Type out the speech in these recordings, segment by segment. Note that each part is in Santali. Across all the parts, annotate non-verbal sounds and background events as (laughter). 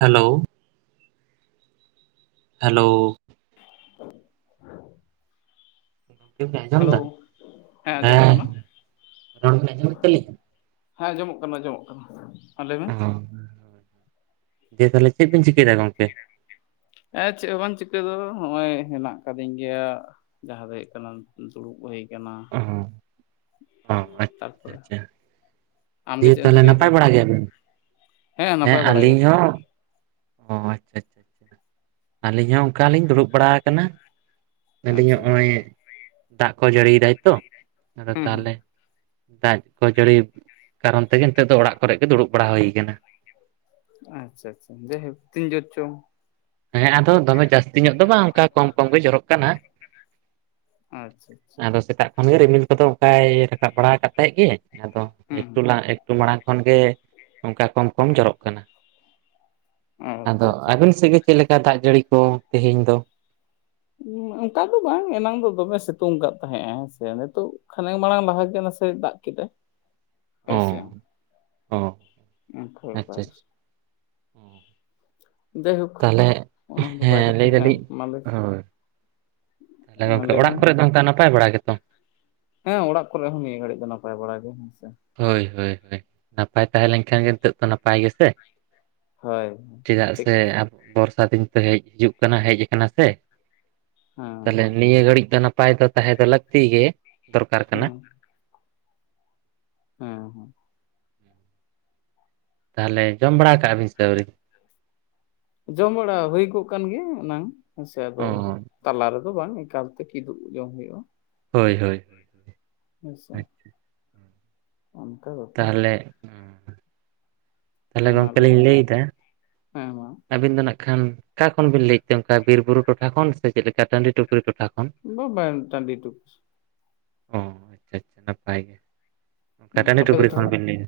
ᱦᱮᱞᱳ᱾ ᱦᱮᱞᱳ᱾ (inaudible) (inaudible) ᱦᱮᱞᱳ ᱦᱮᱸ ᱟᱸᱡᱚᱢᱚᱜ ᱠᱟᱱᱟ᱾ ᱨᱚᱲ ᱵᱤᱱ ᱟᱸᱡᱚᱢᱮᱫ ᱛᱟᱹᱞᱤᱧᱟ ᱦᱮᱸ ᱡᱚᱢᱚᱜ ᱠᱟᱱᱟ ᱡᱚᱢᱚᱜ ᱠᱟᱱᱟ ᱦᱮᱸ ᱫᱤᱭᱮ ᱛᱟᱦᱚᱞᱮ ᱪᱮᱫ ᱵᱤᱱ ᱪᱤᱠᱟᱹᱭ ᱫᱟ ᱜᱚᱢᱠᱮ? ᱮ ᱪᱮᱫ ᱦᱚᱸ ᱵᱟᱝ ᱪᱤᱠᱟᱹ ᱫᱚ ᱵᱟᱝ ᱱᱚᱜᱼᱚᱭ ᱦᱮᱱᱟᱜ ᱠᱟᱫᱤᱧ ᱜᱮᱭᱟ᱾ ᱡᱟᱦᱟᱸ ᱫᱚ ᱦᱩᱭᱩᱜ ᱠᱟᱱᱟ ᱫᱩᱲᱩᱵ ᱦᱳᱭ ᱠᱟᱱᱟ ᱚ ᱚ ᱟᱪᱪᱷᱟ ᱟᱪᱪᱷᱟ ᱛᱟᱨᱯᱚᱨᱮ ᱟᱪᱪᱷᱟ ᱟᱢᱜᱮ ᱫᱤᱭᱮ ᱪᱮᱫ ᱮᱢ ᱛᱟᱦᱚᱞᱮ ᱪᱤᱠᱟᱹᱭᱮᱫᱟ ᱱᱟᱯᱟᱭ ᱵᱟᱲᱟ ᱜᱮᱭᱟᱵᱤᱱ ᱦᱮᱸ ᱱᱟᱯᱟᱭ ᱵᱟᱲᱟ ᱜᱮ ᱟᱹᱞᱤᱧ ᱦᱚᱸ ᱚ ᱟᱪᱪᱷᱟ ᱟᱪᱪᱷᱟ ᱪᱷᱟ ᱟᱹᱞᱤᱧ ᱦᱚᱸ ᱚᱱᱠᱟᱞᱤᱧ ᱫᱩᱲᱩᱵ ᱵᱟᱲᱟ ᱟᱠᱟᱱᱟ᱾ ᱟᱞᱤᱧᱟᱜ ᱟᱪᱪᱷᱟ ᱱᱚᱜ ᱚᱭ ᱫᱟᱜ ᱠᱚ ᱡᱟᱹᱲᱤᱭᱮᱫᱟᱭ ᱛᱚ ᱟᱫᱚ ᱦᱩᱸ ᱦᱩᱸ ᱛᱟᱦᱚᱞᱮ ᱫᱟᱜ ᱠᱚ ᱡᱟᱹᱲᱤ ᱠᱟᱨᱚᱱ ᱛᱮᱜᱮ ᱱᱤᱛᱚᱜ ᱫᱚ ᱚᱲᱟᱜ ᱠᱚᱨᱮ ᱜᱮ ᱫᱩᱲᱩᱵ ᱵᱟᱲᱟ ᱦᱩᱭ ᱟᱠᱟᱱᱟ ᱾ ᱟᱪᱪᱷᱟ ᱟᱪᱪᱷᱟ ᱡ ᱛᱤᱱ ᱡ ᱪᱚᱝ ᱦᱮᱸ ᱟᱫᱚ ᱫᱚᱢᱮ ᱡᱟᱹᱥᱛᱤ ᱧᱚᱜ ᱫᱚ ᱵᱟᱝ ᱚᱱᱠᱟ ᱠᱚᱢ ᱠᱚᱢ ᱜᱮ ᱡᱚᱨᱚᱜ ᱠᱟᱱᱟ᱾ ᱟᱪᱪᱷᱟ ᱟᱪᱪᱷᱟ ᱟᱫᱚ ᱥᱮᱛᱟᱜ ᱠᱷᱚᱱ ᱜᱮ ᱨᱤᱢᱤᱞ ᱠᱚᱫᱚ ᱚᱱᱠᱟᱭ ᱨᱟᱠᱟᱵ ᱵᱟᱲᱟ ᱠᱟᱫ ᱛᱟᱦᱮᱸ ᱜᱮ ᱟᱫᱚ ᱦᱩᱸ ᱮᱠᱴᱩ ᱦᱩᱸ ᱞᱟᱦᱟ ᱮᱠᱴᱩ ᱢᱟᱲᱟᱝ ᱠᱷᱚᱱ ᱜᱮ ᱚᱱᱠᱟ ᱠᱚᱢ ᱠᱚᱢ ᱡᱚᱨᱚᱜ ᱠᱟᱱᱟ᱾ ᱟᱫᱚ ᱟᱪᱪᱷᱟ ᱟᱵᱮᱱ ᱟᱪᱪᱷᱟ ᱥᱮᱫ ᱜᱮ ᱪᱮᱫᱮᱠᱟ ᱫᱟᱜ ᱡᱟᱹᱲᱤ ᱠᱚ ᱛᱮᱦᱮᱧ ᱫᱚ ᱚᱱᱠᱟ ᱫᱚ ᱵᱟᱝ ᱮᱱᱟᱝ ᱫᱚ ᱫᱚᱢᱮ ᱥᱮᱛᱩᱝ ᱟᱠᱟᱫ ᱛᱟᱦᱮᱸᱜᱼᱟ ᱦᱮᱸ ᱥᱮ ᱱᱤᱛᱚᱜ ᱠᱷᱟᱱᱮᱠ ᱢᱟᱲᱟᱝ ᱞᱟᱦᱟ ᱜᱮ ᱱᱟᱥᱮ ᱫᱟᱜ ᱠᱮᱫᱟᱭ ᱦᱳᱭᱥᱮ ᱦᱚ ᱩᱱ ᱠᱷᱟ ᱵᱮᱯᱟᱨ ᱡᱟᱭᱦᱳᱠ ᱛᱟᱦᱚᱞᱮ ᱚᱱᱟ ᱫᱚ ᱵᱟᱭ ᱦᱮᱸ ᱠᱟᱛᱷᱟ ᱞᱟᱹᱭ ᱫᱟᱞᱤᱧ ᱢᱟ ᱞᱟᱹᱭ ᱦᱳᱭ ᱛᱟᱦᱚᱞᱮ ᱜᱚᱝᱠᱮ ᱞᱟᱹᱭ ᱢᱮ ᱚᱲᱟᱜ ᱢᱟ ᱠᱚᱨᱮ ᱫᱚ ᱚᱝᱠᱟ ᱱᱟᱯᱟᱭ ᱵᱟᱲᱟ ᱜᱮᱛᱚ ᱦᱮᱸ ᱚᱲᱟᱜ ᱠᱚᱨᱮ ᱦᱚᱸ ᱱᱤᱭᱟᱹ ᱜᱷᱟᱹᱲᱤᱡ ᱫᱚ ᱱᱟᱯᱟᱭ ᱵᱟᱲᱟ ᱜᱮ ᱦᱮᱸᱥᱮ ᱦᱳᱭ ᱦᱳᱭ ᱦᱳᱭ ᱱᱟᱯᱟᱭ ᱛᱟᱦᱮᱸ ᱞᱮᱱᱠᱷᱟᱱ ᱜᱮ ᱱᱤᱛᱚᱜ ᱫᱚ ᱱᱟᱯᱟᱭ ᱜᱮᱥᱮ ᱦᱳᱭ ᱪᱮᱫᱟᱜ ᱴᱷᱤᱠ ᱥᱮ ᱟᱵᱚ ᱵᱚᱨ ᱥᱟᱫᱷᱤᱱ ᱛᱮ ᱦᱮᱡ ᱦᱤᱡᱩᱜ ᱠᱟᱱᱟ ᱦᱮᱡ ᱠᱟᱱᱟ ᱥᱮ ᱦᱮᱸ ᱛᱟᱦᱚᱞᱮ ᱱᱤᱭᱟᱹ ᱜᱷᱟᱹᱲᱤᱡ ᱫᱚ ᱱᱟᱯᱟᱭ ᱱᱟᱯᱟᱭ ᱫᱚ ᱛᱟᱦᱮᱸ ᱫᱚ ᱞᱟᱹᱠᱛᱤ ᱜᱮ ᱫᱚᱨᱠᱟᱨ ᱠᱟᱱᱟ᱾ ᱦᱮᱸ ᱦᱩ ᱦᱩᱸ ᱛᱟᱦᱚᱞᱮ ᱡᱚᱢ ᱵᱟᱲᱟ ᱠᱟᱜᱼᱟ ᱵᱤᱱ ᱥᱮ ᱟᱣᱨᱤ᱾ ᱡᱚᱢ ᱵᱟᱲᱟ ᱦᱩᱭ ᱠᱚᱜ ᱠᱟᱱ ᱜᱮᱭᱟ ᱮᱱᱟᱝ ᱦᱮᱸ ᱥᱮ ᱚ ᱟᱫᱚ ᱛᱟᱞᱟ ᱨᱮᱫᱚ ᱵᱟᱝ ᱮᱠᱟᱞ ᱛᱮ ᱠᱤᱫᱩᱵ ᱡᱚᱢ ᱦᱩᱭᱩᱜᱼᱟ᱾ ᱦᱳᱭ ᱦᱳᱭ ᱟᱪᱪᱷᱟ ᱚᱱᱠᱟ ᱵᱮᱯᱟᱨ ᱛᱟᱦᱚᱞᱮ ᱛᱟᱦᱞᱮ ᱦᱮᱸ ᱢᱟ ᱜᱚᱝᱠᱮ ᱞᱤᱧ ᱢᱮ ᱞᱟᱹᱭ ᱫᱟ ᱦᱮᱸ ᱢᱟ ᱟᱹᱵᱤᱱ ᱫᱚ ᱱᱟᱜ ᱠᱷᱟᱱ ᱚᱠᱟ ᱠᱷᱚᱱ ᱵᱤᱱ ᱞᱟᱹᱭᱮᱫ ᱛᱮ ᱚᱱᱠᱟ ᱵᱤᱨ ᱵᱩᱨᱩ ᱴᱚᱴᱷᱟ ᱠᱷᱚᱱ ᱥᱮ ᱪᱮᱫ ᱞᱮᱠᱟ ᱴᱟᱺᱰᱤ ᱴᱩᱯᱨᱤ ᱴᱚᱴᱷᱟ ᱠᱷᱚᱱ? ᱵᱚ ᱵᱮᱱ ᱴᱟᱺᱰᱤ ᱴᱩᱯᱩᱥ ᱴᱩᱠ ᱚᱻ ᱟᱪᱪᱷᱟ ᱟᱪᱪᱷᱟ ᱱᱟᱯᱟᱭ ᱜᱮ ᱚᱱᱠᱟ ᱦᱩᱸ ᱴᱟᱺᱰᱤ ᱟᱯᱮ ᱫᱚ ᱴᱩᱯᱨᱤ ᱠᱷᱚᱱ ᱛᱟᱦᱚᱞᱮ ᱵᱤᱱ ᱞᱟᱹᱭ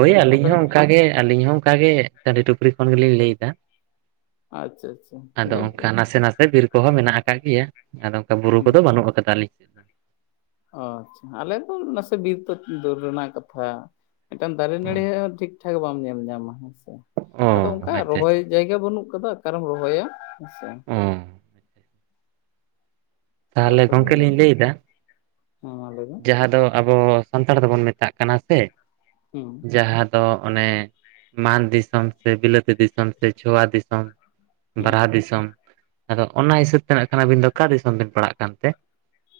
ᱦᱳᱭ ᱭᱟ ᱟᱹᱞᱤᱧ ᱦᱚᱸ ᱚᱱᱠᱟᱜ ᱜᱮ ᱟᱞᱤᱧ ᱦᱚᱸ ᱚᱱᱠᱟᱜᱮ ᱴᱟᱺᱰᱤ ᱴᱩᱯᱨᱤ ᱠᱷᱚᱱ ᱜᱮᱞᱤᱧ ᱞᱟᱹᱭ ᱫᱟ᱾ ᱟᱪᱪᱷᱟ ᱟᱪᱪᱷᱟ ᱟᱫᱚ ᱚᱱᱠᱟ ᱡᱟᱭᱦᱳᱠ ᱱᱟᱥᱮ ᱱᱟᱥᱮ ᱵᱤᱨ ᱠᱚᱦᱚᱸ ᱢᱮᱱᱟᱜ ᱟᱠᱟᱜ ᱜᱮᱭᱟ ᱟᱫᱚ ᱚᱱᱠᱟ ᱵᱩᱨᱩ ᱦᱩᱸ ᱠᱚᱫᱚ ᱵᱟᱹᱱᱩᱜ ᱟᱠᱟᱫᱟᱞᱤᱧ ᱚ ᱟᱪᱪᱷᱟ ᱟᱞᱮ ᱫᱚ ᱱᱟᱥᱮ ᱵᱤᱨ ᱫᱚ ᱫᱩᱨ ᱨᱮᱱᱟᱜ ᱠᱟᱛᱷᱟ ᱾ ᱢᱤᱫᱴᱟᱝ ᱫᱟᱲᱮ ᱱᱟᱹᱲᱤ ᱳ ᱴᱷᱤᱠ ᱴᱷᱟᱠ ᱵᱟᱢ ᱧᱮᱞ ᱧᱟᱢᱟ ᱦᱮᱸ ᱥᱮ ᱚ ᱟᱫᱚ ᱚᱱᱠᱟ ᱟᱪᱪᱷᱟ ᱨᱚᱦᱚᱭ ᱟᱪᱪᱷᱟ ᱡᱟᱭᱜᱟ ᱵᱟᱹᱱᱩᱜ ᱠᱟᱫᱟ ᱚᱠᱟᱨᱮᱢ ᱨᱚᱦᱚᱭᱟ ᱦᱮᱸᱥᱮ ᱦᱚᱸ ᱛᱟᱦᱚᱞᱮ ᱠᱟᱛᱷᱟ ᱫᱚ ᱜᱚᱢᱠᱮ ᱤᱱᱟᱹ ᱜᱮ ᱞᱤᱧ ᱦᱮᱸ ᱞᱟᱹᱭᱫᱟ ᱢᱟ ᱞᱟᱹᱭ ᱢᱮ ᱡᱟᱦᱟᱸ ᱫᱚ ᱟᱵᱚ ᱥᱟᱱᱛᱟᱲ ᱫᱚᱵᱚᱱ ᱢᱮᱛᱟᱜ ᱠᱟᱱᱟ ᱥᱮ, ᱦᱩᱸ, ᱡᱟᱦᱟᱸ ᱫᱚ ᱚᱱᱮ ᱢᱟᱱ ᱫᱤᱥᱚᱢ ᱥᱮ ᱵᱤᱞᱟᱹᱛᱤ ᱫᱤᱥᱚᱢ ᱥᱮ ᱪᱷᱳᱣᱟ ᱫᱤᱥᱚᱢ, ᱦᱩᱸ ᱵᱟᱨᱟᱦᱟ ᱫᱤᱥᱚᱢ ᱟᱫᱚ ᱚᱱᱟ ᱦᱤᱥᱟᱹᱵ ᱛᱮ ᱱᱟᱠᱷᱟᱱ ᱟᱹᱵᱤᱱ ᱫᱚ ᱟᱠᱟ ᱫᱤᱥᱚᱢ ᱵᱤᱱ ᱯᱟᱲᱦᱟᱜ ᱠᱟᱱ ᱛᱮ?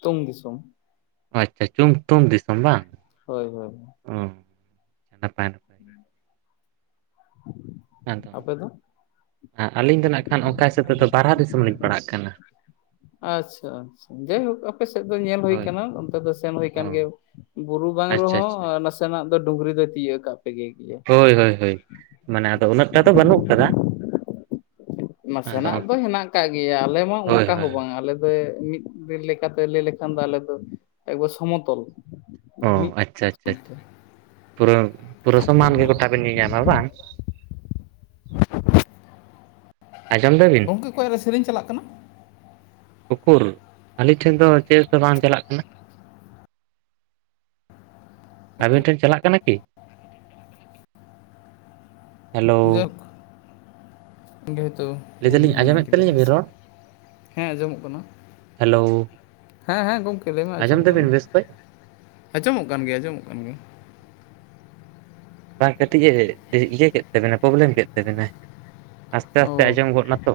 ᱛᱩᱝ ᱫᱤᱥᱚᱢ, ᱟᱪᱪᱷᱟ ᱪᱩᱝ ᱛᱩᱝ ᱫᱤᱥᱚᱢ ᱵᱟᱝ ᱦᱳᱭ ᱦᱳᱭ ᱚ ᱱᱟᱯᱟᱭ, ᱜᱮ (unintelligible) ᱟᱫᱚ ᱟᱯᱮ ᱫᱚ ᱟᱹᱞᱤᱧ ᱫᱚ ᱱᱟᱜ ᱠᱷᱟᱱ ᱚᱠᱟ ᱦᱤᱥᱟᱹᱵ ᱛᱮᱫᱚ ᱵᱟᱨᱦᱟ ᱫᱤᱥᱚᱢ ᱞᱤᱧ ᱯᱟᱲᱦᱟᱜ ᱠᱟᱱᱟ, ᱟᱪᱼᱪᱷᱟ ᱟᱪᱼᱪᱷᱟ ᱡᱟᱭᱦᱳᱠ, ᱟᱯᱮ ᱥᱮᱫ ᱫᱚ ᱧᱮᱞ ᱦᱳᱭ ᱟᱠᱟᱱᱟ ᱚᱱᱛᱮ ᱫᱚ ᱥᱮᱱ ᱦᱳᱭ ᱟᱠᱟᱱ ᱚ ᱜᱮᱭᱟ ᱵᱩᱨᱩ ᱵᱟᱝ ᱟᱪᱪᱷᱟ ᱨᱮᱦᱚᱸ ᱟᱪᱪᱷᱟ ᱱᱟᱥᱮ, ᱛᱮᱱᱟᱜ ᱫᱚ ᱰᱩᱝᱨᱤ ᱫᱚᱭ ᱛᱤᱭᱟᱹᱜ ᱠᱟᱜ ᱯᱮᱜᱮ ᱜᱮᱭᱟ, ᱦᱳᱭ ᱦᱳᱭ ᱦᱳᱭ, ᱢᱟᱱᱮ ᱟᱫᱚ ᱩᱱᱟᱹᱜᱴᱟ ᱫᱚ ᱵᱟᱹᱱᱩᱜ ᱟᱠᱟᱫᱟ, ᱱᱟᱥᱮ ᱱᱟᱜ ᱫᱚ ᱦᱮᱱᱟᱜ ᱠᱟᱜ ᱜᱮᱭᱟ ᱟᱞᱮ ᱢᱟ ᱦᱳᱭ ᱚᱱᱠᱟ ᱦᱳᱭ ᱦᱚᱸ ᱵᱟᱝ ᱟᱞᱮ ᱢᱤᱫ ᱵᱮ ᱞᱮᱠᱟᱛᱮ ᱞᱟᱹᱭ ᱞᱮᱠᱷᱟᱱ ᱫᱚ ᱟᱞᱮ ᱫᱚ ᱮᱠᱵᱟᱨ ᱥᱚᱢᱚᱛᱚᱞ, ᱚ ᱢᱤᱫ ᱟᱪᱪᱷᱟ ᱟᱪᱪᱷᱟ ᱛᱮ᱾ ᱟᱪᱷᱟ, ᱯᱩᱨᱟᱹ ᱯᱩᱨᱟᱹ ᱥᱚᱢᱟᱱ ᱜᱮ ᱜᱚᱴᱟ ᱵᱤᱱ ᱧᱮᱧᱟᱢᱟ ᱵᱟᱝ, ᱟᱸᱡᱚᱢ ᱫᱟ ᱵᱤᱱ? ᱜᱚᱝᱠᱮ ᱚᱠᱚᱭᱟᱜ ᱨᱮ ᱥᱮᱨᱮᱧ ᱪᱟᱞᱟᱜ ᱠᱟᱱᱟ ᱩᱠᱩᱨ ᱟᱞᱤᱧ ᱴᱷᱮᱱ ᱫᱚ ᱪᱮᱫ ᱦᱚᱸᱛᱚ ᱵᱟᱝ ᱪᱟᱞᱟᱜ ᱠᱟᱱᱟ, ᱟᱵᱤᱱ ᱴᱷᱮᱱ ᱪᱟᱞᱟᱜ ᱠᱟᱱᱟ ᱠᱤ? (unintelligible) ᱡᱟᱠ ᱡᱮᱦᱮᱛᱩ ᱞᱟᱹᱭ ᱫᱟᱞᱤᱧ ᱵᱩᱞᱤᱧ ᱢᱚᱱᱮ ᱟᱸᱡᱚᱢᱮᱫ ᱠᱮᱫᱟ ᱛᱟᱹᱞᱤᱧᱟ ᱵᱤᱱ ᱦᱮᱸᱥᱮ? ᱨᱚᱲ ᱦᱮᱸ ᱟᱸᱡᱚᱢᱚᱜ ᱠᱟᱱᱟ, ᱦᱮᱞᱳ ᱦᱮᱸ ᱦᱮᱸ ᱜᱚᱢᱠᱮ ᱞᱟᱹᱭ ᱢᱮ ᱟᱸᱡᱚᱢ ᱟᱸᱡᱚᱢᱚᱜ ᱠᱟᱱᱟ, ᱫᱟᱵᱤᱱ ᱵᱮᱥ ᱠᱚᱡ ᱟᱸᱡᱚᱢᱚᱜ ᱠᱟᱱ ᱜᱮᱭᱟ ᱟᱸᱡᱚᱢᱚᱜ ᱠᱟᱱ ᱜᱮᱭᱟ ᱾ ᱵᱟ ᱠᱟᱹᱴᱤᱡᱼᱮ ᱤᱭᱟᱹ ᱠᱮᱫ ᱛᱮ ᱢᱟᱱᱮ ᱯᱨᱚᱵᱞᱮᱢ ᱠᱮᱫ ᱛᱟᱵᱮᱱᱟᱭ ᱟᱥᱛᱮ ᱟᱥᱛᱮ ᱚ ᱟᱸᱡᱚᱢ ᱜᱚᱫ ᱱᱟᱛᱚ,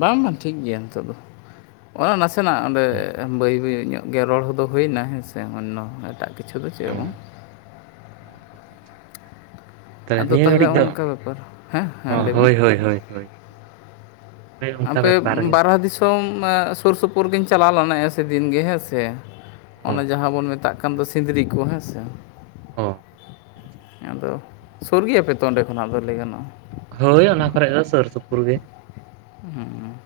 ᱵᱟᱝ ᱵᱟᱝ ᱴᱷᱤᱠ ᱜᱮᱭᱟ ᱱᱤᱛᱚᱜ ᱫᱚ ᱱᱟᱥᱮ ᱱᱟᱜ ᱚᱸᱰᱮ ᱵᱟᱹᱭ ᱵᱟᱹᱭ ᱧᱚᱜ, ᱜᱮ ᱨᱚᱲ ᱦᱚᱸᱫᱚ ᱦᱳᱭᱮᱱᱟ ᱦᱮᱸ ᱥᱮ ᱱᱚᱣᱟ ᱮᱴᱟᱜ ᱠᱤᱪᱷᱩ, ᱤᱪᱪᱷᱟᱹ ᱫᱚ ᱪᱮᱫ ᱦᱚᱸ ᱵᱟᱝ, (unintelligible) ᱛᱟᱦᱮ ᱟᱫᱚ ᱱᱤᱭᱟᱹ ᱛᱟᱦᱚᱞᱮ ᱜᱷᱟᱹᱲᱤᱡ ᱫᱚ ᱚᱱᱠᱟ ᱵᱮᱯᱟᱨ ᱦᱮᱸ ᱦᱮᱸ ᱞᱟᱹᱭ ᱢᱮ ᱦᱳᱭ ᱦᱳᱭ ᱦᱳᱭ ᱦᱳᱭ, ᱦᱳᱭ ᱚᱱᱠᱟ ᱟᱯᱮ ᱵᱮᱯᱟᱨ ᱜᱮ ᱵᱟᱨᱟ ᱫᱤᱥᱚᱢ ᱥᱳᱨ ᱥᱳᱯᱳᱨᱜᱤᱧ ᱪᱟᱞᱟᱣ ᱞᱮᱱᱟᱭᱟ ᱫᱤᱱᱜ ᱜᱮ ᱦᱮᱸ ᱥᱮ, ᱚ ᱚᱱᱮ ᱡᱟᱦᱟᱸ ᱵᱚᱱ ᱢᱮᱛᱟᱜ ᱠᱟᱱ ᱫᱚ ᱥᱤᱸᱫᱽᱨᱤ ᱠᱚ ᱦᱮᱸᱥᱮ, ᱚ ᱟᱪᱪᱷᱟ ᱛᱚ ᱥᱩᱨ ᱜᱮᱭᱟ ᱯᱮ ᱛᱚ ᱚᱸᱰᱮ ᱠᱷᱚᱱᱟᱜ ᱫᱚ ᱞᱟᱹᱭ ᱜᱟᱱᱚᱜᱼᱟ, ᱦᱳᱭ ᱚᱱᱟ ᱠᱚᱨᱮ ᱫᱚ ᱥᱳᱨ ᱥᱩᱯᱩᱨ ᱜᱮ, ᱦᱩᱸ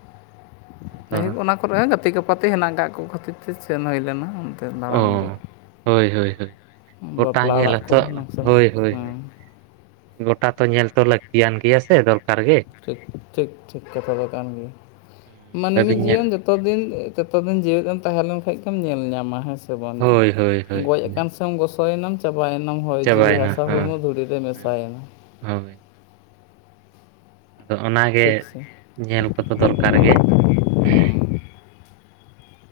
ᱟᱫᱚ ᱡᱟᱭᱦᱳᱭᱳᱜ ᱚᱱᱟ, ᱠᱚᱨᱮ ᱦᱚᱸ ᱜᱟᱛᱮ ᱜᱟᱯᱟᱛᱮ ᱦᱮᱱᱟᱜ ᱟᱠᱟᱫ ᱠᱚ ᱠᱷᱟᱹᱛᱤᱨ ᱛᱮ ᱥᱮᱱ ᱦᱳᱭ ᱞᱮᱱᱟ ᱚᱱᱛᱮ, ᱫᱟᱬᱟᱱ ᱜᱮ ᱚ ᱦᱳᱭ ᱦᱳᱭ ᱦᱳᱭ, ᱜᱳᱴᱟ ᱵᱟᱯᱞᱟ ᱧᱮᱞ ᱚᱲᱟᱜ ᱠᱚ ᱟᱛᱚ, ᱯᱷᱟᱱᱥᱮᱱ ᱦᱳᱭ ᱦᱳᱭ ᱦᱮᱸ ᱜᱚᱴᱟ ᱛᱚ ᱧᱮᱞ ᱛᱚ ᱞᱟᱹᱠᱛᱤᱭᱟᱱ ᱜᱮᱭᱟ ᱥᱮ ᱫᱚᱠ ᱴᱷᱤᱠ ᱴᱷᱤᱠ ᱠᱟᱛᱷᱟ ᱫᱚ ᱠᱟᱱ ᱜᱮᱭᱟ, ᱢᱟᱹᱱᱢᱤ ᱵᱟᱹᱵᱤᱱ ᱧᱮᱞ ᱡᱤᱭᱚᱱ ᱫᱚ ᱛᱚ ᱫᱤᱱ ᱛᱚᱛᱚ ᱫᱤᱱ ᱡᱮᱣᱮᱫ ᱮᱢ ᱛᱟᱦᱮᱸ ᱞᱮᱱᱠᱷᱟᱱ ᱜᱮᱢ ᱧᱮᱞ ᱧᱟᱢᱟ ᱦᱮᱸ ᱥᱮ ᱵᱟᱝ ᱦᱳᱭ ᱦᱳᱭ ᱦᱳᱭ ᱜᱚᱡ ᱟᱠᱟᱱ, ᱜᱚᱥᱚᱭᱮᱱᱟᱢ ᱪᱟᱵᱟᱭᱮᱱᱟᱢ ᱦᱚᱭ ᱡᱤᱣᱤ ᱦᱟᱥᱟ ᱪᱟᱵᱟᱭᱮᱱᱟ ᱦᱮᱸ ᱦᱚᱲᱢᱚ ᱫᱷᱩᱲᱤ ᱨᱮ ᱦᱮᱸ ᱢᱮᱥᱟᱭᱮᱱᱟ, ᱦᱳᱭ, ᱟᱫᱚ ᱚᱱᱟ ᱜᱮ ᱴᱷᱤᱠ ᱥᱮ ᱧᱮᱞ ᱠᱚ ᱫᱚ ᱫᱚᱨᱠᱟᱨ ᱜᱮ,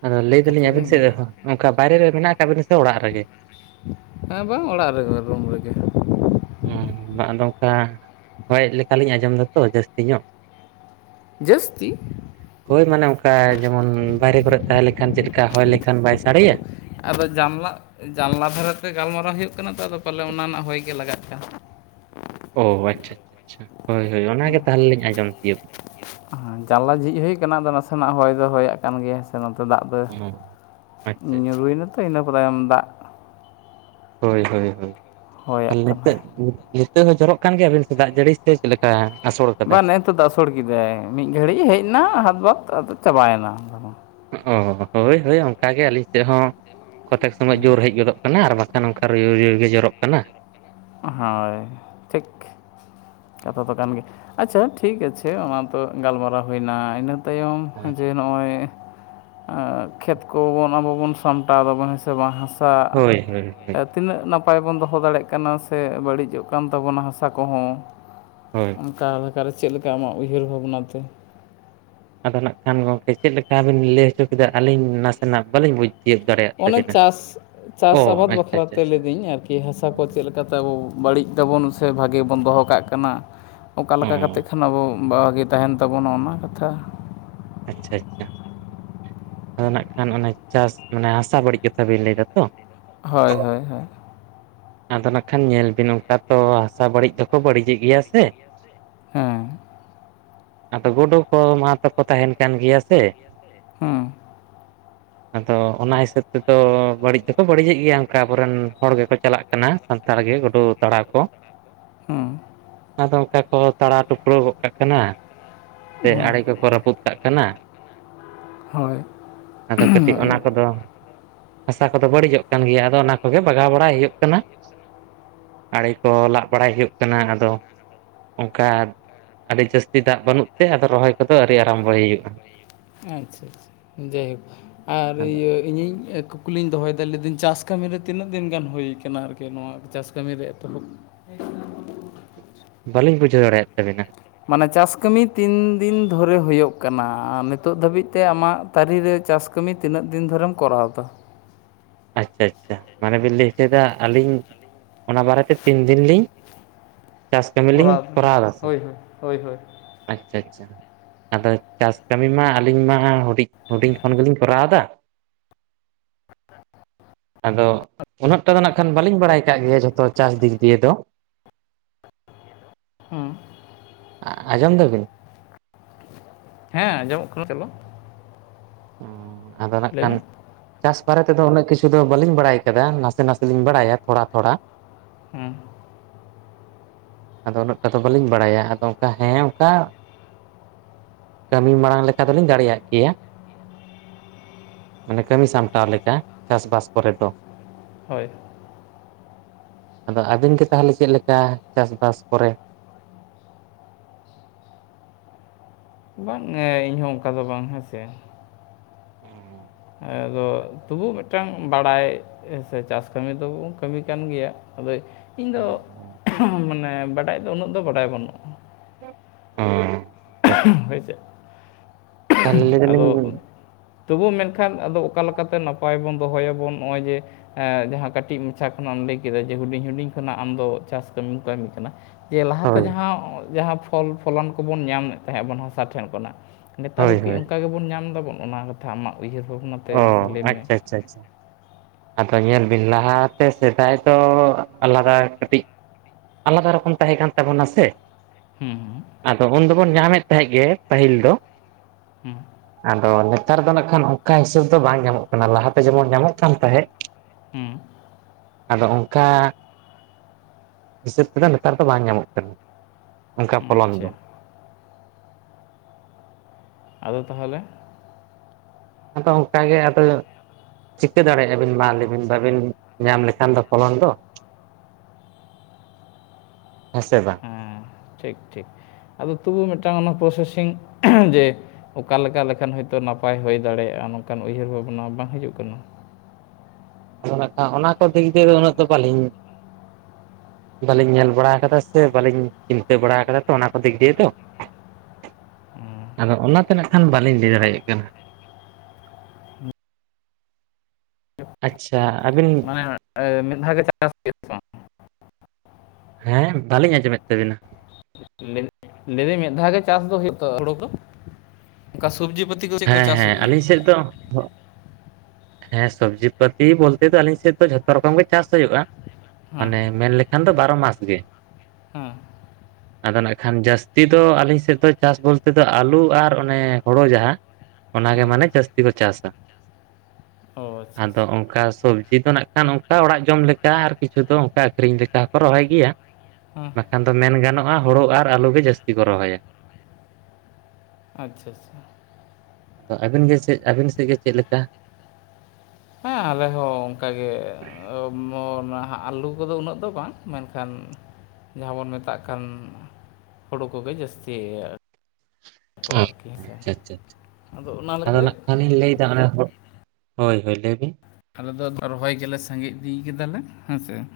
ᱟᱫᱚ ᱞᱟᱹᱭ ᱫᱟᱞᱤᱧ ᱠᱟᱛᱷᱟ ᱫᱚ ᱟᱵᱤᱱ ᱥᱮᱫ ᱤᱱᱟᱹᱜᱮ ᱨᱮᱦᱚᱸ ᱚᱱᱠᱟ ᱵᱟᱭᱨᱮ ᱨᱮ ᱢᱮᱱᱟᱜ ᱟᱠᱟᱟᱜ ᱵᱤᱱᱱᱟ ᱥᱮ ᱚᱲᱟᱜ ᱨᱮ ᱜᱮ? ᱦᱮᱸ ᱵᱟᱝ ᱚᱲᱟᱜ ᱨᱮ ᱜᱮ ᱨᱩᱢ ᱨᱮ ᱜᱮ᱾ ᱚ, ᱵᱟ ᱟᱫᱚ ᱚᱝᱠᱟ ᱦᱚᱭᱮᱫ ᱞᱮᱠᱟᱞᱤᱧ ᱟᱸᱡᱚᱢᱫᱟᱛᱚ ᱡᱟᱹᱥᱛᱤ ᱧᱚᱜ᱾ ᱡᱟᱹᱥᱛᱤ? ᱦᱳᱭ ᱢᱟᱱᱮ ᱚᱝᱠᱟ ᱡᱮᱢᱚᱱ ᱵᱟᱭᱨᱮ ᱠᱚᱨᱮ ᱛᱟᱦᱮᱸ ᱞᱮᱠᱷᱟᱱ ᱪᱮᱫ ᱞᱮᱠᱟ ᱦᱚᱭ ᱞᱮᱠᱷᱟᱱ ᱵᱟᱭ ᱥᱟᱲᱮᱭᱟ? ᱟᱫᱚ ᱡᱟᱱᱞᱟ, ᱡᱟᱱᱞᱟ ᱫᱷᱟᱨᱮᱛᱮ ᱜᱟᱞᱢᱟᱨᱟᱣ ᱦᱩᱭᱩᱜ ᱠᱟᱱᱟ ᱛᱚ ᱟᱫᱚ ᱯᱟᱞᱮ ᱚᱱᱟ ᱨᱮᱱᱟᱜ ᱦᱚᱭ ᱜᱮ ᱞᱟᱜᱟᱜ ᱠᱟᱱᱟ᱾ ᱚ, ᱟᱪᱪᱷᱟ ᱟᱪᱪᱷᱟ ᱟᱪᱪᱷᱟ, ᱦᱳᱭ ᱦᱳᱭ ᱚᱱᱟ ᱜᱮ ᱛᱟᱦᱞᱮ ᱞᱤᱧ ᱟᱸᱡᱚᱢ ᱛᱤᱭᱳᱜ ᱦᱮᱸ, ᱡᱟᱱᱟᱞᱟ ᱡᱷᱤᱡ ᱦᱩᱭ ᱠᱟᱱᱟ, ᱟᱫᱚ ᱱᱟᱥᱮᱱᱟᱜ ᱦᱚᱭ ᱫᱚ ᱦᱚᱭᱟᱜ ᱠᱟᱱ ᱜᱮᱭᱟ ᱥᱮ ᱱᱚᱛᱮ ᱫᱟᱜ ᱫᱚ ᱟᱠᱟᱫᱟ᱾ ᱟᱪᱪᱷᱟ ᱟᱪᱪᱷᱟ ᱧᱩᱨᱩᱭᱮᱱᱟᱛᱚ ᱤᱱᱟᱹ ᱯᱚᱨᱮ ᱫᱟᱜ ᱦᱳᱭ ᱦᱳᱭ ᱦᱳᱭ, ᱦᱚᱭᱟᱜ ᱛᱟᱞ ᱠᱟᱱᱟᱭ ᱱᱤᱛᱳᱜ ᱱᱤᱛ ᱚᱱᱛᱮ ᱦᱚᱸ ᱡᱚᱨᱚᱜ ᱠᱟᱱ ᱜᱮᱭᱟᱵᱤᱱ ᱥᱮ ᱫᱟᱜ ᱡᱟᱹᱲᱤ ᱥᱮ ᱪᱮᱫᱞᱮᱠᱟ ᱟᱥᱚᱲ ᱵᱟ, ᱱᱚᱛᱚ ᱫᱚ ᱟᱥᱚᱲ ᱠᱮᱫᱟᱭ, ᱢᱤᱫ ᱜᱷᱟᱹᱲᱤᱡ ᱦᱮᱡᱱᱟ ᱦᱟᱫᱵᱟᱫ ᱟᱫᱚ ᱪᱟᱵᱟᱭᱮᱱᱟ ᱜᱷᱟᱱᱮ᱾ ᱚ, ᱦᱳᱭ ᱦᱳᱭ ᱚᱝᱠᱟᱜᱮ ᱟᱹᱞᱤᱧ ᱥᱮᱫ ᱦᱚᱸ ᱠᱚᱛᱮᱠ ᱥᱚᱢᱚᱭ ᱡᱳᱨ ᱦᱮᱡ ᱜᱚᱫᱚᱜ ᱠᱟᱱᱟ ᱟᱨ ᱵᱟᱠᱷᱟᱱ ᱚᱝᱠᱟ ᱛᱩᱭᱩ ᱨᱩᱭᱩ ᱜᱮ ᱡᱚᱨᱚᱜ ᱠᱟᱱᱟ᱾ ᱦᱳᱭ ᱴᱷᱤᱠ ᱠᱟᱛᱷᱟ ᱫᱚ ᱠᱟᱱ ᱜᱮ᱾ ᱟᱪᱪᱷᱟ ᱴᱷᱤᱠ ᱟᱪᱷᱮ ᱚᱱᱟ ᱛᱚ ᱜᱟᱞᱢᱟᱨᱟᱣ ᱦᱩᱭᱱᱟ ᱤᱱᱟᱹ ᱛᱟᱭᱚᱢ ᱡᱮ ᱱᱚᱜ-ᱚᱭ ᱠᱷᱮᱛ ᱠᱚᱵᱚᱱ ᱟᱵᱚ ᱵᱚᱱ ᱥᱟᱢᱴᱟᱣ ᱫᱟᱵᱚᱱ ᱦᱮᱸ ᱥᱮ ᱵᱟᱝ ᱦᱟᱥᱟ ᱦᱳᱭ ᱦᱳᱭ ᱦᱳᱭ (unintelligible) ᱛᱤᱱᱟᱹᱜ ᱱᱟᱯᱟᱭ ᱵᱚᱱ ᱫᱚᱦᱚ ᱫᱟᱲᱮᱜ ᱠᱟᱱᱟ ᱥᱮ ᱵᱟᱹᱲᱤᱡᱚᱜ ᱠᱟᱱ ᱛᱟᱵᱚᱱᱟ ᱦᱟᱥᱟ ᱠᱚᱦᱚᱸ? ᱦᱳᱭ᱾ ᱚᱝᱠᱟ ᱞᱮᱠᱟᱨᱮ ᱪᱮᱫᱞᱮᱠᱟ ᱟᱢᱟᱜ ᱩᱭᱦᱟᱹᱨ ᱵᱷᱟᱵᱽᱱᱟ ᱛᱮ? ᱟᱫᱚ ᱱᱟᱜ ᱠᱷᱟᱱ ᱜᱚᱝᱠᱮ ᱪᱮᱫ ᱞᱮᱠᱟ ᱵᱤᱱ ᱞᱟᱹᱭ ᱦᱚᱪᱚ ᱠᱮᱫᱟ ᱟᱹᱞᱤᱧ ᱱᱟᱥᱮᱱᱟᱜ ᱵᱟᱹᱞᱤᱧ ᱵᱩᱡᱽ ᱛᱤᱭᱳᱜ ᱫᱟᱲᱮᱭᱟᱜ ᱚᱱᱮ ᱛᱟᱹᱵᱤᱱᱟ᱾ ᱪᱟᱥ, ᱚ ᱪᱟᱥ ᱟᱵᱟᱫᱽ ᱟᱪᱪᱷᱟ ᱟᱪᱪᱷᱟ ᱵᱟᱠᱷᱨᱟᱛᱮ ᱟᱪᱪᱷᱟ ᱞᱟᱹᱭᱫᱟᱹᱧ ᱟᱨᱠᱤ ᱦᱟᱥᱟ ᱠᱚ ᱪᱮᱫᱞᱮᱠᱟ ᱟᱵᱚ ᱵᱟᱹᱲᱤᱡ ᱫᱟᱵᱚᱱ ᱥᱮ ᱵᱷᱟᱜᱮ ᱵᱚᱱ ᱫᱚᱦᱚ ᱠᱟᱜ ᱠᱟᱱᱟ, ᱚᱠᱟ ᱚ ᱞᱮᱠᱟ ᱠᱟᱛᱮᱜ ᱠᱷᱟᱱ ᱟᱵᱚ ᱵᱷᱟᱜᱮ ᱛᱟᱦᱮᱱ ᱛᱟᱵᱚᱱᱟ ᱚᱱᱟ ᱠᱟᱛᱷᱟ? ᱟᱪᱪᱷᱟ ᱟᱪᱪᱷᱟ᱾ ᱦᱚᱸ ᱱᱟᱜ ᱠᱷᱟᱱ ᱚᱱᱟ ᱪᱟᱥ ᱢᱟᱱᱮ ᱦᱟᱥᱟ ᱵᱟᱹᱲᱤᱡ ᱠᱟᱛᱷᱟ ᱵᱤᱱ ᱞᱟᱹᱭᱫᱟᱛᱚ? ᱦᱳᱭ ᱦᱳᱭ ᱦᱳᱭ᱾ ᱟᱫᱚ ᱱᱟᱜ ᱠᱷᱟᱱ ᱧᱮᱞ ᱵᱤᱱ ᱚᱱᱠᱟ ᱛᱚ ᱦᱟᱥᱟ ᱵᱟᱹᱲᱤᱡ ᱫᱚᱠᱚ ᱵᱟᱹᱲᱤᱡᱮᱜ ᱜᱮᱭᱟ ᱥᱮ᱾ ᱦᱮᱸ᱾ ᱟᱫᱚ ᱜᱩᱰᱩ ᱠᱚ ᱢᱟᱴᱷ ᱨᱮᱠᱚ ᱛᱟᱦᱮᱱ ᱠᱟᱱ ᱜᱮᱭᱟ ᱥᱮ᱾ ᱦᱮᱸ᱾ ᱟᱫᱚ ᱚᱱᱟ ᱦᱤᱥᱟᱹᱵᱽ ᱛᱮᱫᱚ ᱵᱟᱹᱲᱤᱡ ᱫᱚᱠᱚ ᱵᱟᱹᱲᱤᱡᱮᱫ ᱜᱮᱭᱟ ᱚᱝᱠᱟ ᱟᱵᱚᱨᱮᱱ ᱦᱚᱲ ᱜᱮᱠᱚ ᱪᱟᱞᱟᱜ ᱠᱟᱱᱟ ᱥᱟᱱᱛᱟᱲ ᱜᱮ ᱜᱩᱰᱩ ᱛᱟᱲᱟᱣ ᱠᱚ᱾ ᱦᱩᱸ᱾ ᱟᱫᱚ ᱚᱝᱠᱟ ᱠᱚ ᱛᱟᱲᱟ ᱴᱩᱯᱲᱟᱹᱣ ᱜᱚᱜ ᱠᱟᱜ ᱠᱟᱱᱟ᱾ ᱥᱮ ᱦᱮᱸ ᱟᱲᱮ ᱠᱚᱠᱚ ᱨᱟᱹᱯᱩᱫ ᱠᱟᱜ ᱠᱟᱱᱟ᱾ ᱦᱳᱭ᱾ ᱟᱫᱚ ᱠᱟᱹᱴᱤᱡ ᱚᱱᱟ ᱠᱚᱫᱚ ᱦᱟᱥᱟ ᱠᱚᱫᱚ ᱵᱟᱹᱲᱤᱡᱚᱜ ᱠᱟᱱ ᱜᱮᱭᱟ, ᱟᱫᱚ ᱚᱱᱟ ᱠᱚᱜᱮ ᱵᱟᱜᱟᱣ ᱵᱟᱲᱟᱭ ᱦᱩᱭᱩᱜ ᱠᱟᱱᱟ᱾ ᱟᱲᱮ ᱠᱚ ᱞᱟᱜ ᱵᱟᱲᱟᱭ ᱦᱩᱭᱩᱜ ᱠᱟᱱᱟ ᱟᱫᱚ᱾ ᱚᱝᱠᱟ ᱟᱹᱰᱤ ᱡᱟᱹᱥᱛᱤ ᱫᱟᱜ ᱵᱟᱹᱱᱩᱜ ᱛᱮ ᱟᱫᱚ ᱨᱚᱦᱚᱭ ᱠᱚᱫᱚ ᱟᱹᱣᱨᱤ ᱟᱨᱟᱢᱵᱚᱭ ᱦᱩᱭᱩᱜ-ᱟ᱾ ᱟᱪᱪᱷᱟ ᱟᱪᱪᱷᱟ᱾ ᱡᱟᱭ ᱦᱳᱠ᱾ ᱟᱨ ᱤᱭᱟᱹ ᱤᱧᱤᱧ ᱠᱩᱠᱞᱤᱧ ᱫᱚᱦᱚᱭᱮᱫᱟ, ᱞᱟᱹᱭᱫᱟᱹᱧ ᱪᱟᱥ ᱠᱟᱹᱢᱤᱨᱮ ᱛᱤᱱᱟᱹᱜ ᱫᱤᱱ ᱜᱟᱱ ᱦᱩᱭ ᱠᱟᱱᱟ ᱟᱨᱠᱤ ᱱᱚᱣᱟ ᱫᱚ? ᱪᱟᱥ ᱠᱟᱹᱢᱤ ᱨᱮ ᱮᱛᱚᱦᱚᱵ ᱵᱟᱹᱞᱤᱧ ᱵᱩᱡᱷᱟᱹᱣ ᱫᱟᱲᱮᱭᱟᱜ ᱛᱟᱵᱤᱱᱟ᱾ ᱢᱟᱱᱮ ᱪᱟᱥ ᱠᱟᱹᱢᱤ ᱛᱤᱱ ᱫᱤᱱ ᱫᱷᱚᱨᱮ ᱦᱩᱭᱩᱜ ᱠᱟᱱᱟ, ᱱᱤᱛᱚᱜ ᱫᱷᱟᱹᱵᱤᱡ ᱛᱮ ᱟᱢᱟᱜ ᱛᱟᱹᱨᱤ ᱨᱮ ᱪᱟᱥ ᱠᱟᱹᱢᱤ ᱛᱤᱱᱟᱹᱜ ᱫᱤᱱ ᱫᱷᱚᱨᱮᱢ ᱠᱚᱨᱟᱣ ᱮᱫᱟ᱾ ᱟᱪᱪᱷᱟ ᱟᱪᱪᱷᱟ, ᱢᱟᱱᱮ ᱵᱤᱱ ᱞᱟᱹᱭ ᱛᱟᱸᱦᱮᱫᱟ ᱟᱹᱞᱤᱧ ᱚᱱᱟ ᱵᱟᱨᱮᱛᱮ ᱛᱤᱱ ᱫᱤᱱ ᱞᱤᱧ ᱪᱟᱥ ᱠᱟᱹᱢᱤ ᱞᱤᱧ ᱫᱟᱹᱧ ᱠᱚᱨᱟᱣ ᱮᱫᱟ ᱥᱮ᱾ ᱦᱳᱭ ᱦᱳᱭ ᱦᱳᱭ ᱦᱳᱭ ᱟᱪᱪᱷᱟ ᱟᱪᱪᱷᱟ, ᱟᱫᱚ ᱪᱟᱥ ᱠᱟᱹᱢᱤ ᱢᱟ ᱟᱹᱞᱤᱧ ᱢᱟ ᱦᱩᱰᱤᱧ ᱦᱩᱰᱤᱧ ᱠᱷᱚᱱ ᱜᱮᱞᱤᱧ ᱠᱚᱨᱟᱣ ᱮᱫᱟ᱾ ᱟᱫᱚ ᱩᱱᱟᱹᱜ ᱴᱟ ᱫᱚ ᱱᱟᱜ ᱠᱷᱟᱱ ᱵᱟᱹᱞᱤᱧ ᱵᱟᱲᱟᱭ ᱠᱟᱜ ᱜᱮᱭᱟ ᱡᱷᱚᱛᱚ ᱪᱟᱥ ᱫᱤᱠ ᱫᱤᱭᱮ ᱫᱚ᱾ ᱦᱩᱸ ᱟᱸᱡᱚᱢ ᱮᱫᱟ ᱵᱤᱱ᱾ ᱦᱮᱸ ᱟᱸᱡᱚᱢᱚᱜ ᱠᱟᱱᱟ ᱪᱚᱞᱚ ᱚ ᱟᱫᱚ ᱱᱟᱜ ᱞᱟᱹᱭ ᱠᱷᱟᱱ᱾ ᱢᱮ ᱪᱟᱥ ᱵᱟᱨᱮ ᱛᱮᱫᱚ ᱩᱱᱟᱹᱜ ᱠᱤᱪᱷᱩ ᱫᱚ ᱵᱟᱹᱞᱤᱧ ᱵᱟᱲᱟᱭ ᱟᱠᱟᱫᱟ, ᱱᱟᱥᱮ ᱱᱟᱥᱮ ᱞᱤᱧ ᱵᱟᱲᱟᱭᱟ ᱛᱷᱚᱲᱟ ᱛᱷᱚᱲᱟ᱾ ᱦᱩᱸ ᱟᱫᱚ ᱩᱱᱟᱹᱜ ᱴᱟ ᱫᱚ ᱵᱟᱹᱞᱤᱧ ᱵᱟᱲᱟᱭᱟ ᱟᱫᱚ ᱚᱱᱠᱟ ᱦᱮᱸ ᱚᱱᱠᱟ᱾ ᱠᱟᱹᱢᱤ ᱢᱟᱲᱟᱝ ᱞᱮᱠᱟ ᱫᱚᱞᱤᱧ ᱫᱟᱲᱮᱭᱟᱜ ᱜᱮᱭᱟ᱾ ᱢᱟᱱᱮ ᱠᱟᱹᱢᱤ ᱥᱟᱢᱴᱟᱣ ᱞᱮᱠᱟ, ᱪᱟᱥᱵᱟᱥ ᱠᱚᱨᱮ ᱫᱚ᱾ ᱦᱳᱭ᱾ ᱟᱫᱚ ᱟᱵᱤᱱ ᱜᱮ ᱛᱟᱦᱚᱞᱮ ᱪᱮᱫ ᱞᱮᱠᱟ ᱪᱟᱥᱵᱟᱥ ᱠᱚᱨᱮ᱾ ᱵᱟᱝ ᱤᱧᱦᱚᱸ ᱚᱱᱠᱟ ᱫᱚ ᱵᱟᱝ ᱦᱮᱸᱥᱮ‌, (inaudible) ᱟᱫᱚ ᱛᱚᱵᱩ ᱢᱤᱫᱴᱟᱝ ᱵᱟᱲᱟᱭ᱾ ᱦᱮ ᱥᱮ ᱪᱟᱥ ᱠᱟᱹᱢᱤ ᱫᱚᱵᱚᱱ ᱠᱟᱹᱢᱤ ᱠᱟᱱ ᱜᱮᱭᱟ, ᱟᱫᱚᱭ ᱤᱧ ᱫᱚ ᱦᱩᱸ (inaudible) ᱢᱟᱱᱮ ᱵᱟᱰᱟᱭ ᱫᱚ ᱩᱱᱟᱹᱜ ᱫᱚ ᱵᱟᱰᱟᱭ ᱵᱟᱹᱱᱩᱜᱼᱟ ᱾ (inaudible) (inaudible) ᱦᱳᱭ ᱪᱮᱫ ᱛᱟᱦᱚᱞᱮ ᱞᱟᱹᱭ (inaudible) ᱫᱟᱞᱤᱧ ᱟᱫᱚ, ᱛᱚᱵᱩ ᱢᱮᱱᱠᱷᱟᱱ ᱟᱫᱚ ᱚᱠᱟ ᱞᱮᱠᱟᱛᱮ ᱱᱟᱯᱟᱭ ᱵᱚᱱ ᱫᱚᱦᱚᱭᱟᱵᱚᱱ ᱱᱚᱜᱼᱚᱭ ᱡᱮ‌, ᱮ ᱡᱟᱸᱦᱟᱸ ᱠᱟᱹᱴᱤᱡ ᱢᱟᱪᱷᱟ ᱠᱷᱚᱱᱟᱜ ᱮᱢ ᱞᱟᱹᱭ ᱠᱮᱫᱟ ᱡᱮ ᱦᱩᱰᱤᱧ ᱦᱩᱰᱤᱧ ᱠᱷᱚᱱᱟᱜ ᱟᱢ ᱫᱚ ᱪᱟᱥ ᱠᱟᱹᱢᱤᱢ ᱠᱟᱹᱢᱤ ᱠᱟᱱᱟ ᱾ ᱡᱮ ᱞᱟᱦᱟᱛᱮ ᱦᱳᱭ ᱡᱟᱸᱦᱟᱸ ᱡᱟᱸᱦᱟᱸ ᱯᱷᱚᱞ ᱯᱷᱚᱞᱚᱱ ᱠᱚᱵᱚᱱ ᱧᱟᱢᱮᱜ ᱛᱟᱦᱮᱸᱜ ᱟᱵᱚᱱ ᱦᱟᱥᱟ ᱴᱷᱮᱱ ᱠᱷᱚᱱᱟᱜ, ᱱᱮᱛᱟᱨ ᱦᱳᱭ ᱦᱚᱸ ᱠᱤ ᱦᱳᱭ ᱚᱱᱠᱟ ᱜᱮᱵᱚᱱ ᱧᱟᱢ ᱮᱫᱟᱵᱚᱱ ᱚᱱᱟ ᱠᱟᱛᱷᱟ ᱟᱢᱟᱜ ᱩᱭᱦᱟᱹᱨ ᱵᱷᱟᱵᱱᱟ ᱚ ᱟᱪᱪᱷᱟ ᱟᱪᱪᱷᱟ ᱟᱪᱪᱷᱟ‌ ᱾ ᱟᱫᱚ ᱧᱮᱞ ᱵᱤᱱ ᱞᱟᱦᱟᱛᱮ ᱥᱮᱫᱟᱭ ᱫᱚ ᱟᱞᱟᱫᱟ ᱠᱟᱹᱴᱤᱡ, ᱟᱞᱟᱫᱟ ᱨᱚᱠᱚᱢ ᱛᱟᱦᱮᱸ ᱠᱟᱱ ᱛᱟᱵᱚᱱᱟ ᱥᱮ ᱾ ᱦᱮᱸ ᱾ ᱟᱫᱚ ᱩᱱ ᱫᱚᱵᱚᱱ ᱧᱟᱢᱮᱫ ᱛᱟᱦᱮᱸᱫ ᱜᱮ ᱯᱟᱹᱦᱤᱞ ᱫᱚ᱾ ᱾ ᱦᱮᱸ ᱟᱫᱚ ᱱᱮᱛᱟᱨ ᱫᱚ ᱱᱟᱜᱠᱷᱟᱱ ᱚᱱᱠᱟ ᱦᱤᱥᱟᱹᱵ ᱫᱚ ᱵᱟᱝ ᱧᱟᱢᱚᱜ ᱠᱟᱱᱟ ᱞᱟᱦᱟᱛᱮ ᱡᱮᱢᱚᱱ ᱧᱟᱢᱚᱜ ᱠᱟᱱ ᱛᱟᱦᱮᱸᱫ ᱾ ᱦᱮᱸ ᱾ ᱟᱫᱚ ᱚᱝᱠᱟ, ᱦᱤᱥᱟᱹᱵ ᱛᱮᱫᱚ ᱱᱮᱛᱟᱨ ᱫᱚ ᱵᱟᱝ ᱧᱟᱢᱚᱜ ᱠᱟᱱᱟ, ᱚᱱᱠᱟ ᱦᱮᱸ ᱯᱷᱚᱞᱚᱱ ᱫᱚ ᱟᱪᱪᱷᱟ ᱾ ᱟᱫᱚ ᱛᱟᱦᱚᱞᱮ? ᱟᱫᱚ ᱚᱱᱠᱟ ᱜᱮ ᱟᱫᱚ‌ ᱪᱤᱠᱟᱹ ᱫᱟᱲᱮᱭᱟᱜᱼᱟ ᱵᱤᱱ ᱢᱟ ᱞᱟ. ᱭ ᱵᱤᱱ, ᱵᱟᱵᱤᱱ ᱧᱟᱢ ᱞᱮᱠᱷᱟᱱ ᱫᱚ ᱯᱷᱚᱞᱚᱱ ᱫᱚ ᱾ ᱦᱮᱸ ᱥᱮ ᱵᱟᱝ? ᱦᱮᱸ ᱴᱷᱤᱠ ᱴᱷᱤᱠ ᱟᱫᱚ ᱛᱚᱵᱩ ᱢᱤᱫᱴᱟᱝ ᱚᱱᱟ ᱯᱨᱚᱥᱮᱥᱤᱝ (inaudible) ᱡᱮ, ᱚᱠᱟ ᱞᱮᱠᱟ ᱞᱮᱠᱷᱟᱱ ᱦᱳᱭᱛᱳ ᱱᱟᱯᱟᱭ ᱦᱩᱭ ᱫᱟᱲᱮᱭᱟᱜᱼᱟ ᱱᱚᱝᱠᱟᱱ ᱩᱭᱦᱟᱹᱨ ᱵᱷᱟᱵᱽᱱᱟ ᱵᱟᱝ ᱦᱤᱡᱩᱜ ᱠᱟᱱᱟ? ᱟᱫᱚ ᱱᱟᱸᱜ ᱠᱷᱟᱱ ᱚᱱᱟ ᱠᱚ ᱫᱤᱠ ᱫᱤᱭᱮ ᱩᱱᱟᱹᱜ ᱫᱚ ᱵᱟᱹᱞᱤᱧ ᱵᱟᱹᱞᱤᱧ ᱧᱮᱞ ᱵᱟᱲᱟ ᱟᱠᱟᱫᱟ ᱥᱮ ᱵᱟᱞᱤᱧ ᱪᱤᱱᱛᱟᱹ ᱵᱟᱲᱟ ᱟᱠᱟᱫᱟ ᱛᱚ ᱚᱱᱟ ᱠᱚ ᱫᱤᱠ ᱫᱤᱭᱮ ᱫᱚ ᱾ ᱟᱫᱚ ᱚᱱᱟᱛᱮ ᱱᱟᱜ ᱠᱷᱟᱱ ᱵᱟᱞᱤᱧ ᱞᱟᱹᱭ ᱫᱟᱲᱮᱭᱟᱜ ᱠᱟᱱᱟ ᱾ ᱟᱪᱪᱷᱟ ᱟᱹᱵᱤᱱ ᱢᱟᱱᱮ ᱢᱤᱫ ᱫᱷᱟᱣ ᱜᱮ (unintelligible) ᱵᱟᱝ ᱦᱮᱸ ᱵᱟᱹᱞᱤᱧ ᱟᱸᱡᱚᱢᱮᱫ ᱛᱟᱵᱤᱱᱟ? (unintelligible) ᱞᱟᱹᱭᱫᱟᱹᱧ ᱢᱤᱫ ᱫᱷᱟᱣ ᱜᱮ ᱪᱟᱥ ᱫᱚ ᱦᱩᱭᱩᱜ ᱛᱚ ᱦᱩᱲᱩ ᱫᱚ? ᱚᱱᱠᱟ ᱥᱚᱵᱡᱤ ᱯᱛᱤ ᱦᱮᱸ ᱦᱮᱸ ᱟᱹᱞᱤᱧ ᱥᱮᱫ ᱫᱚ ᱦᱮᱸ ᱥᱚᱵᱽᱡᱤ ᱯᱟᱟᱹᱛᱤ ᱵᱚᱞᱛᱮ ᱫᱚ ᱟᱞᱤᱧ ᱥᱮᱫ ᱫᱚ ᱡᱷᱚᱛᱚ ᱨᱚᱠᱚᱢ ᱜᱮ ᱪᱟᱥ ᱦᱩᱭᱩᱜ-ᱟ ᱾ ᱦᱮᱸ ᱢᱟᱱᱮ ᱢᱮᱱ ᱞᱮᱠᱷᱟᱱ ᱫᱚ ᱵᱟᱨᱚ ᱢᱟᱥ ᱜᱮ ᱦᱮᱸ ᱾ ᱟᱫᱚ ᱱᱟᱜ ᱠᱷᱟᱱ ᱡᱟᱹᱥᱛᱤ ᱫᱚ ᱟᱹᱞᱤᱧ ᱥᱮᱫ ᱫᱚ ᱪᱟᱥ ᱵᱚᱞᱛᱮ ᱫᱚ ᱟᱹᱞᱩ ᱟᱨ ᱚᱱᱮ ᱦᱳᱲᱳ ᱡᱟᱦᱟᱸ ᱚᱱᱟᱜᱮ ᱦᱮᱸ ᱢᱟᱱᱮ ᱡᱟᱹᱥᱛᱤ ᱠᱚ ᱪᱟᱥᱟ ᱾ ᱚ ᱟᱪᱪᱷᱟ ᱟᱫᱚ ᱟᱪᱪᱷᱟ ᱚᱱᱠᱟ ᱥᱚᱵᱡᱤ ᱫᱚ ᱱᱟᱜ ᱠᱷᱟᱱ ᱚᱱᱠᱟ ᱚᱲᱟᱜ ᱡᱚᱢ ᱞᱮᱠᱟ ᱟᱨ ᱠᱤᱪᱷᱩ ᱫᱚ ᱚᱱᱠᱟ ᱟᱹᱠᱷᱨᱤᱧ ᱞᱮᱠᱟ ᱦᱚᱸᱠᱚ ᱨᱚᱦᱚᱭ ᱜᱮᱭᱟ ᱾ ᱦᱮᱸ ᱵᱟᱠᱷᱟᱱ ᱫᱚ ᱢᱮᱱ ᱜᱟᱱᱚᱜ-ᱟ ᱦᱩᱲᱩ ᱟᱨ ᱟᱹᱞᱩ ᱜᱮ ᱡᱟᱹᱥᱛᱤ ᱠᱚ ᱨᱚᱦᱚᱭᱟ ᱾ ᱟᱪᱪᱷᱟ ᱪᱪᱪᱷᱟ ᱾ ᱟᱫᱚ ᱟᱹᱵᱤᱱ ᱜᱮ ᱪᱮᱫ ᱟᱹᱵᱤᱱ ᱥᱮᱫ ᱜᱮ ᱪᱮᱫ ᱞᱮᱠᱟ? ᱦᱮᱸ ᱟᱞᱮ ᱦᱚᱸ ᱚᱱᱠᱟᱜ ᱜᱮ ᱟᱞᱩ ᱠᱚᱫᱚ ᱩᱱᱟᱹᱜ ᱫᱚ ᱵᱟᱝ ᱢᱮᱱᱠᱷᱟᱱ ᱡᱟᱦᱟᱸ ᱵᱚᱱ ᱢᱮᱛᱟᱜ ᱠᱟᱱ ᱦᱳᱲᱳ ᱠᱚᱜᱮ ᱡᱟᱹᱥᱛᱤ (unintelligible) ᱠᱚ ᱚ ᱟᱨᱠᱤ ᱦᱮᱸᱥᱮ ᱟᱪᱪᱷᱟ ᱟᱪᱪᱷᱟ ᱚᱱᱟ ᱟᱫᱚ ᱞᱮᱠᱟᱛᱮ ᱱᱟᱸᱜ ᱠᱷᱟᱱᱤᱧ ᱞᱟᱹᱭᱫᱟ ᱦᱳᱭ ᱦᱳᱭ ᱞᱟᱹᱭ ᱵᱤᱱ ᱾ ᱟᱞᱮ ᱫᱚ ᱨᱚᱦᱚᱭ ᱜᱮᱞᱮ ᱥᱟᱸᱜᱮ ᱤᱫᱤ ᱠᱮᱫᱟᱞᱮ ᱦᱮᱸᱥᱮ ᱾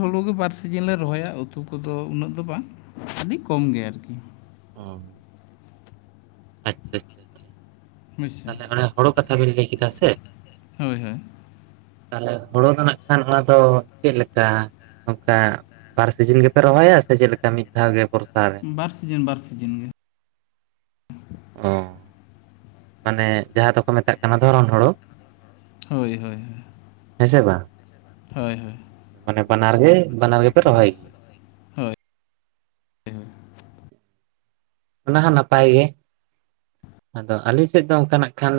ᱦᱩᱲᱩ ᱜᱮ ᱵᱟᱨ ᱥᱤᱡᱤᱱ ᱞᱮ ᱨᱚᱦᱚᱭᱟ ᱩᱛᱩ ᱠᱚᱫᱚ ᱩᱱᱟᱹᱜ ᱫᱚ ᱵᱟᱝ ᱟᱹᱰᱤ ᱠᱚᱢ ᱜᱮ ᱟᱨᱠᱤ ᱾ (unintelligible) ᱟᱪᱪᱷᱟ ᱟᱪᱪᱷᱟ, ᱵᱩᱡᱽᱥᱮ ᱛᱟᱦᱚᱞᱮ ᱚᱱᱮ ᱦᱚᱲᱚ ᱠᱟᱛᱷᱟ ᱵᱤᱱ ᱞᱟᱹᱭ ᱠᱮᱫᱟ ᱥᱮ? ᱦᱳᱭ ᱦᱳᱭ᱾ ᱛᱟᱦᱚᱞᱮ ᱦᱳᱲᱳ ᱫᱚ ᱱᱟᱜ ᱠᱷᱟᱱ ᱚᱱᱟᱫᱚ ᱪᱮᱫ ᱞᱮᱠᱟ? ᱚᱱᱠᱟ ᱵᱟᱨ ᱥᱤᱡᱤᱱ ᱜᱮᱯᱮ ᱨᱚᱦᱚᱭᱟ ᱥᱮ ᱪᱮᱫ ᱞᱮᱠᱟ ᱢᱤᱫ ᱫᱷᱟᱣ ᱜᱮ ᱵᱚᱨᱥᱟ ᱨᱮ? ᱵᱟᱨ ᱥᱤᱡᱤᱱ ᱵᱟᱨ ᱥᱤᱡᱤᱱ ᱜᱮ᱾ ᱚᱻ ᱢᱟᱱᱮ ᱡᱟᱦᱟᱸ ᱫᱚᱠᱚ ᱢᱮᱛᱟᱜ ᱠᱟᱱᱟ ᱫᱷᱚᱨᱚᱱ ᱦᱳᱲᱳ ᱦᱳᱭ ᱦᱳᱭ ᱦᱳᱭ ᱾ ᱦᱮᱸ ᱥᱮ ᱵᱟᱝ ᱦᱳᱭ ᱦᱳᱭ ᱾ ᱢᱟᱱᱮ ᱵᱟᱱᱟᱨ ᱜᱮ ᱵᱟᱱᱟᱨ ᱜᱮ ᱯᱮ ᱨᱚᱦᱚᱭ ᱚᱱᱟ ᱦᱚᱸ ᱱᱟᱯᱟᱭ ᱜᱮ᱾ ᱟᱫᱚ ᱟᱹᱞᱤᱧ ᱥᱮᱫ ᱫᱚ ᱚᱱᱠᱟ ᱱᱟᱜ ᱠᱷᱟᱱ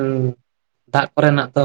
ᱫᱟᱜ ᱠᱚᱨᱮᱱᱟᱜ ᱫᱚ